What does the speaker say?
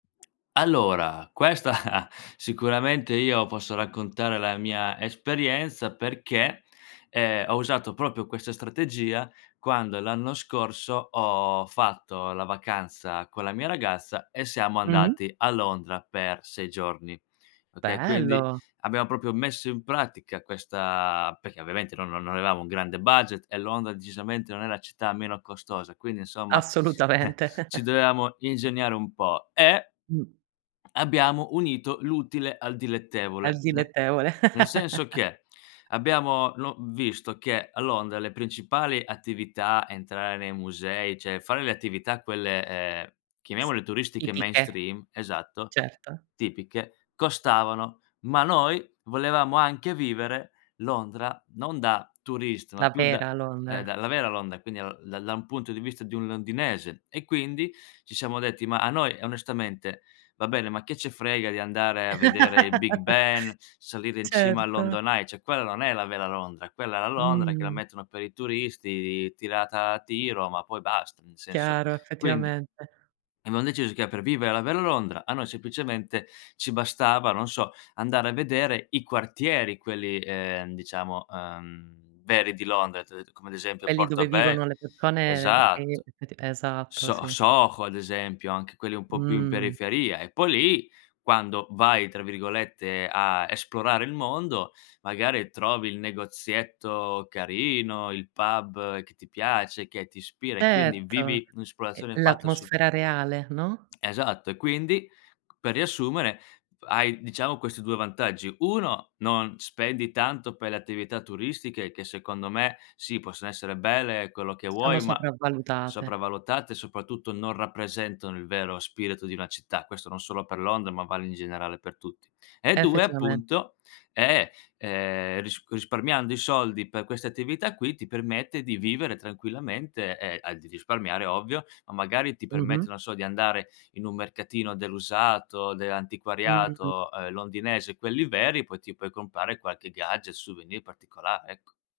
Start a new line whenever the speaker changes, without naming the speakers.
Allora, questa sicuramente io posso raccontare la mia esperienza perché, ehm, ho usato proprio questa strategia, quando l'anno scorso ho fatto la vacanza con la mia ragazza e siamo
Mh-mh.
andati a Londra per 6 giorni. Okay, quindi
Bello.
abbiam proprio messo in pratica questa perché ovviamente noi non avevamo un grande budget e Londra decisamente non è la città meno costosa, quindi insomma, eh
Assolutamente.
ci dovevamo ingegnare un po'. E
Mh.
abbiamo unito l'utile al
Al
dilettevole, ne
dilettevole.
nel senso che abbiamo lo visto che a Londra le principali attività, entrare nei musei, cioè fare le attività quelle, ehm,
S
chiamiamole turistiche
tipiche,
mainstream, esatto,
certo.
tipiche, costavano. Ma noi volevamo anche vivere Londra non da turista, ma
La
più da,
vera
ehm, da
Londra.
la vera Londra, e quindi lo da da un punto di vista di un londinese. E quindi ci siamo detti: "Ma a noi, onestamente, va bene, ma che ce frega di andare a vedere il Big Ben, salire in cima al
Certo.
London Eye" cioè quella non è la vera Londra, quella è la Londra che la
Mh.
mettono per i turisti, tirata a tiro, ma poi basta, nel senso.
Chiaro,
Quindi
effettivamente.
abbiam deciso che per vivere la vero Londra a noi semplicemente ci bastava, non so, andare a vedere i quartieri quelli, ehm, diciamo, uhm, veri di Londra, ti ho det come ad esempio
Quelli dove
Portobe
vivono le persone che
esatto,
effetti esatto,
So
sì.
Soho ad esempio, anche quelli un po' più in
Mh.
periferia. E poi lì, quando vai, tra virgolette, a "esplorare il mondo", magari trovi il negozietto carino, il pub che ti piace, che ti ispira e quindi
Certo,
vivi
e
un'esplorazione fatta sul
l'atmosfera reale, no?
Esatto. E quindi, per riassumere, hai diciamo questi 2 vantaggi. 1: non spendi tanto per le attività turistiche, che secondo me, sì, possono essere belle, quello che
Sono
vuoi, ma
sopravvalutate.
sopravvalutate, soprattutto non rappresentano il vero spirito di una città. Questo non solo per Londra, ma vale in generale per tutti. E 2:
Effettivamen
appunto è, ehm, ris risparmiando i soldi per questa attività qui ti permette di vivere tranquillamente e al di risparmiare ovvio, ma magari ti permette
Mh-mh.
non so di andare in un mercatino dell'usato,
Mh-mh.
dell'antiquariato, uhm, londinese, quelli veri, poi ti puoi comprare qualche gadget, souvenir particolare, ecco.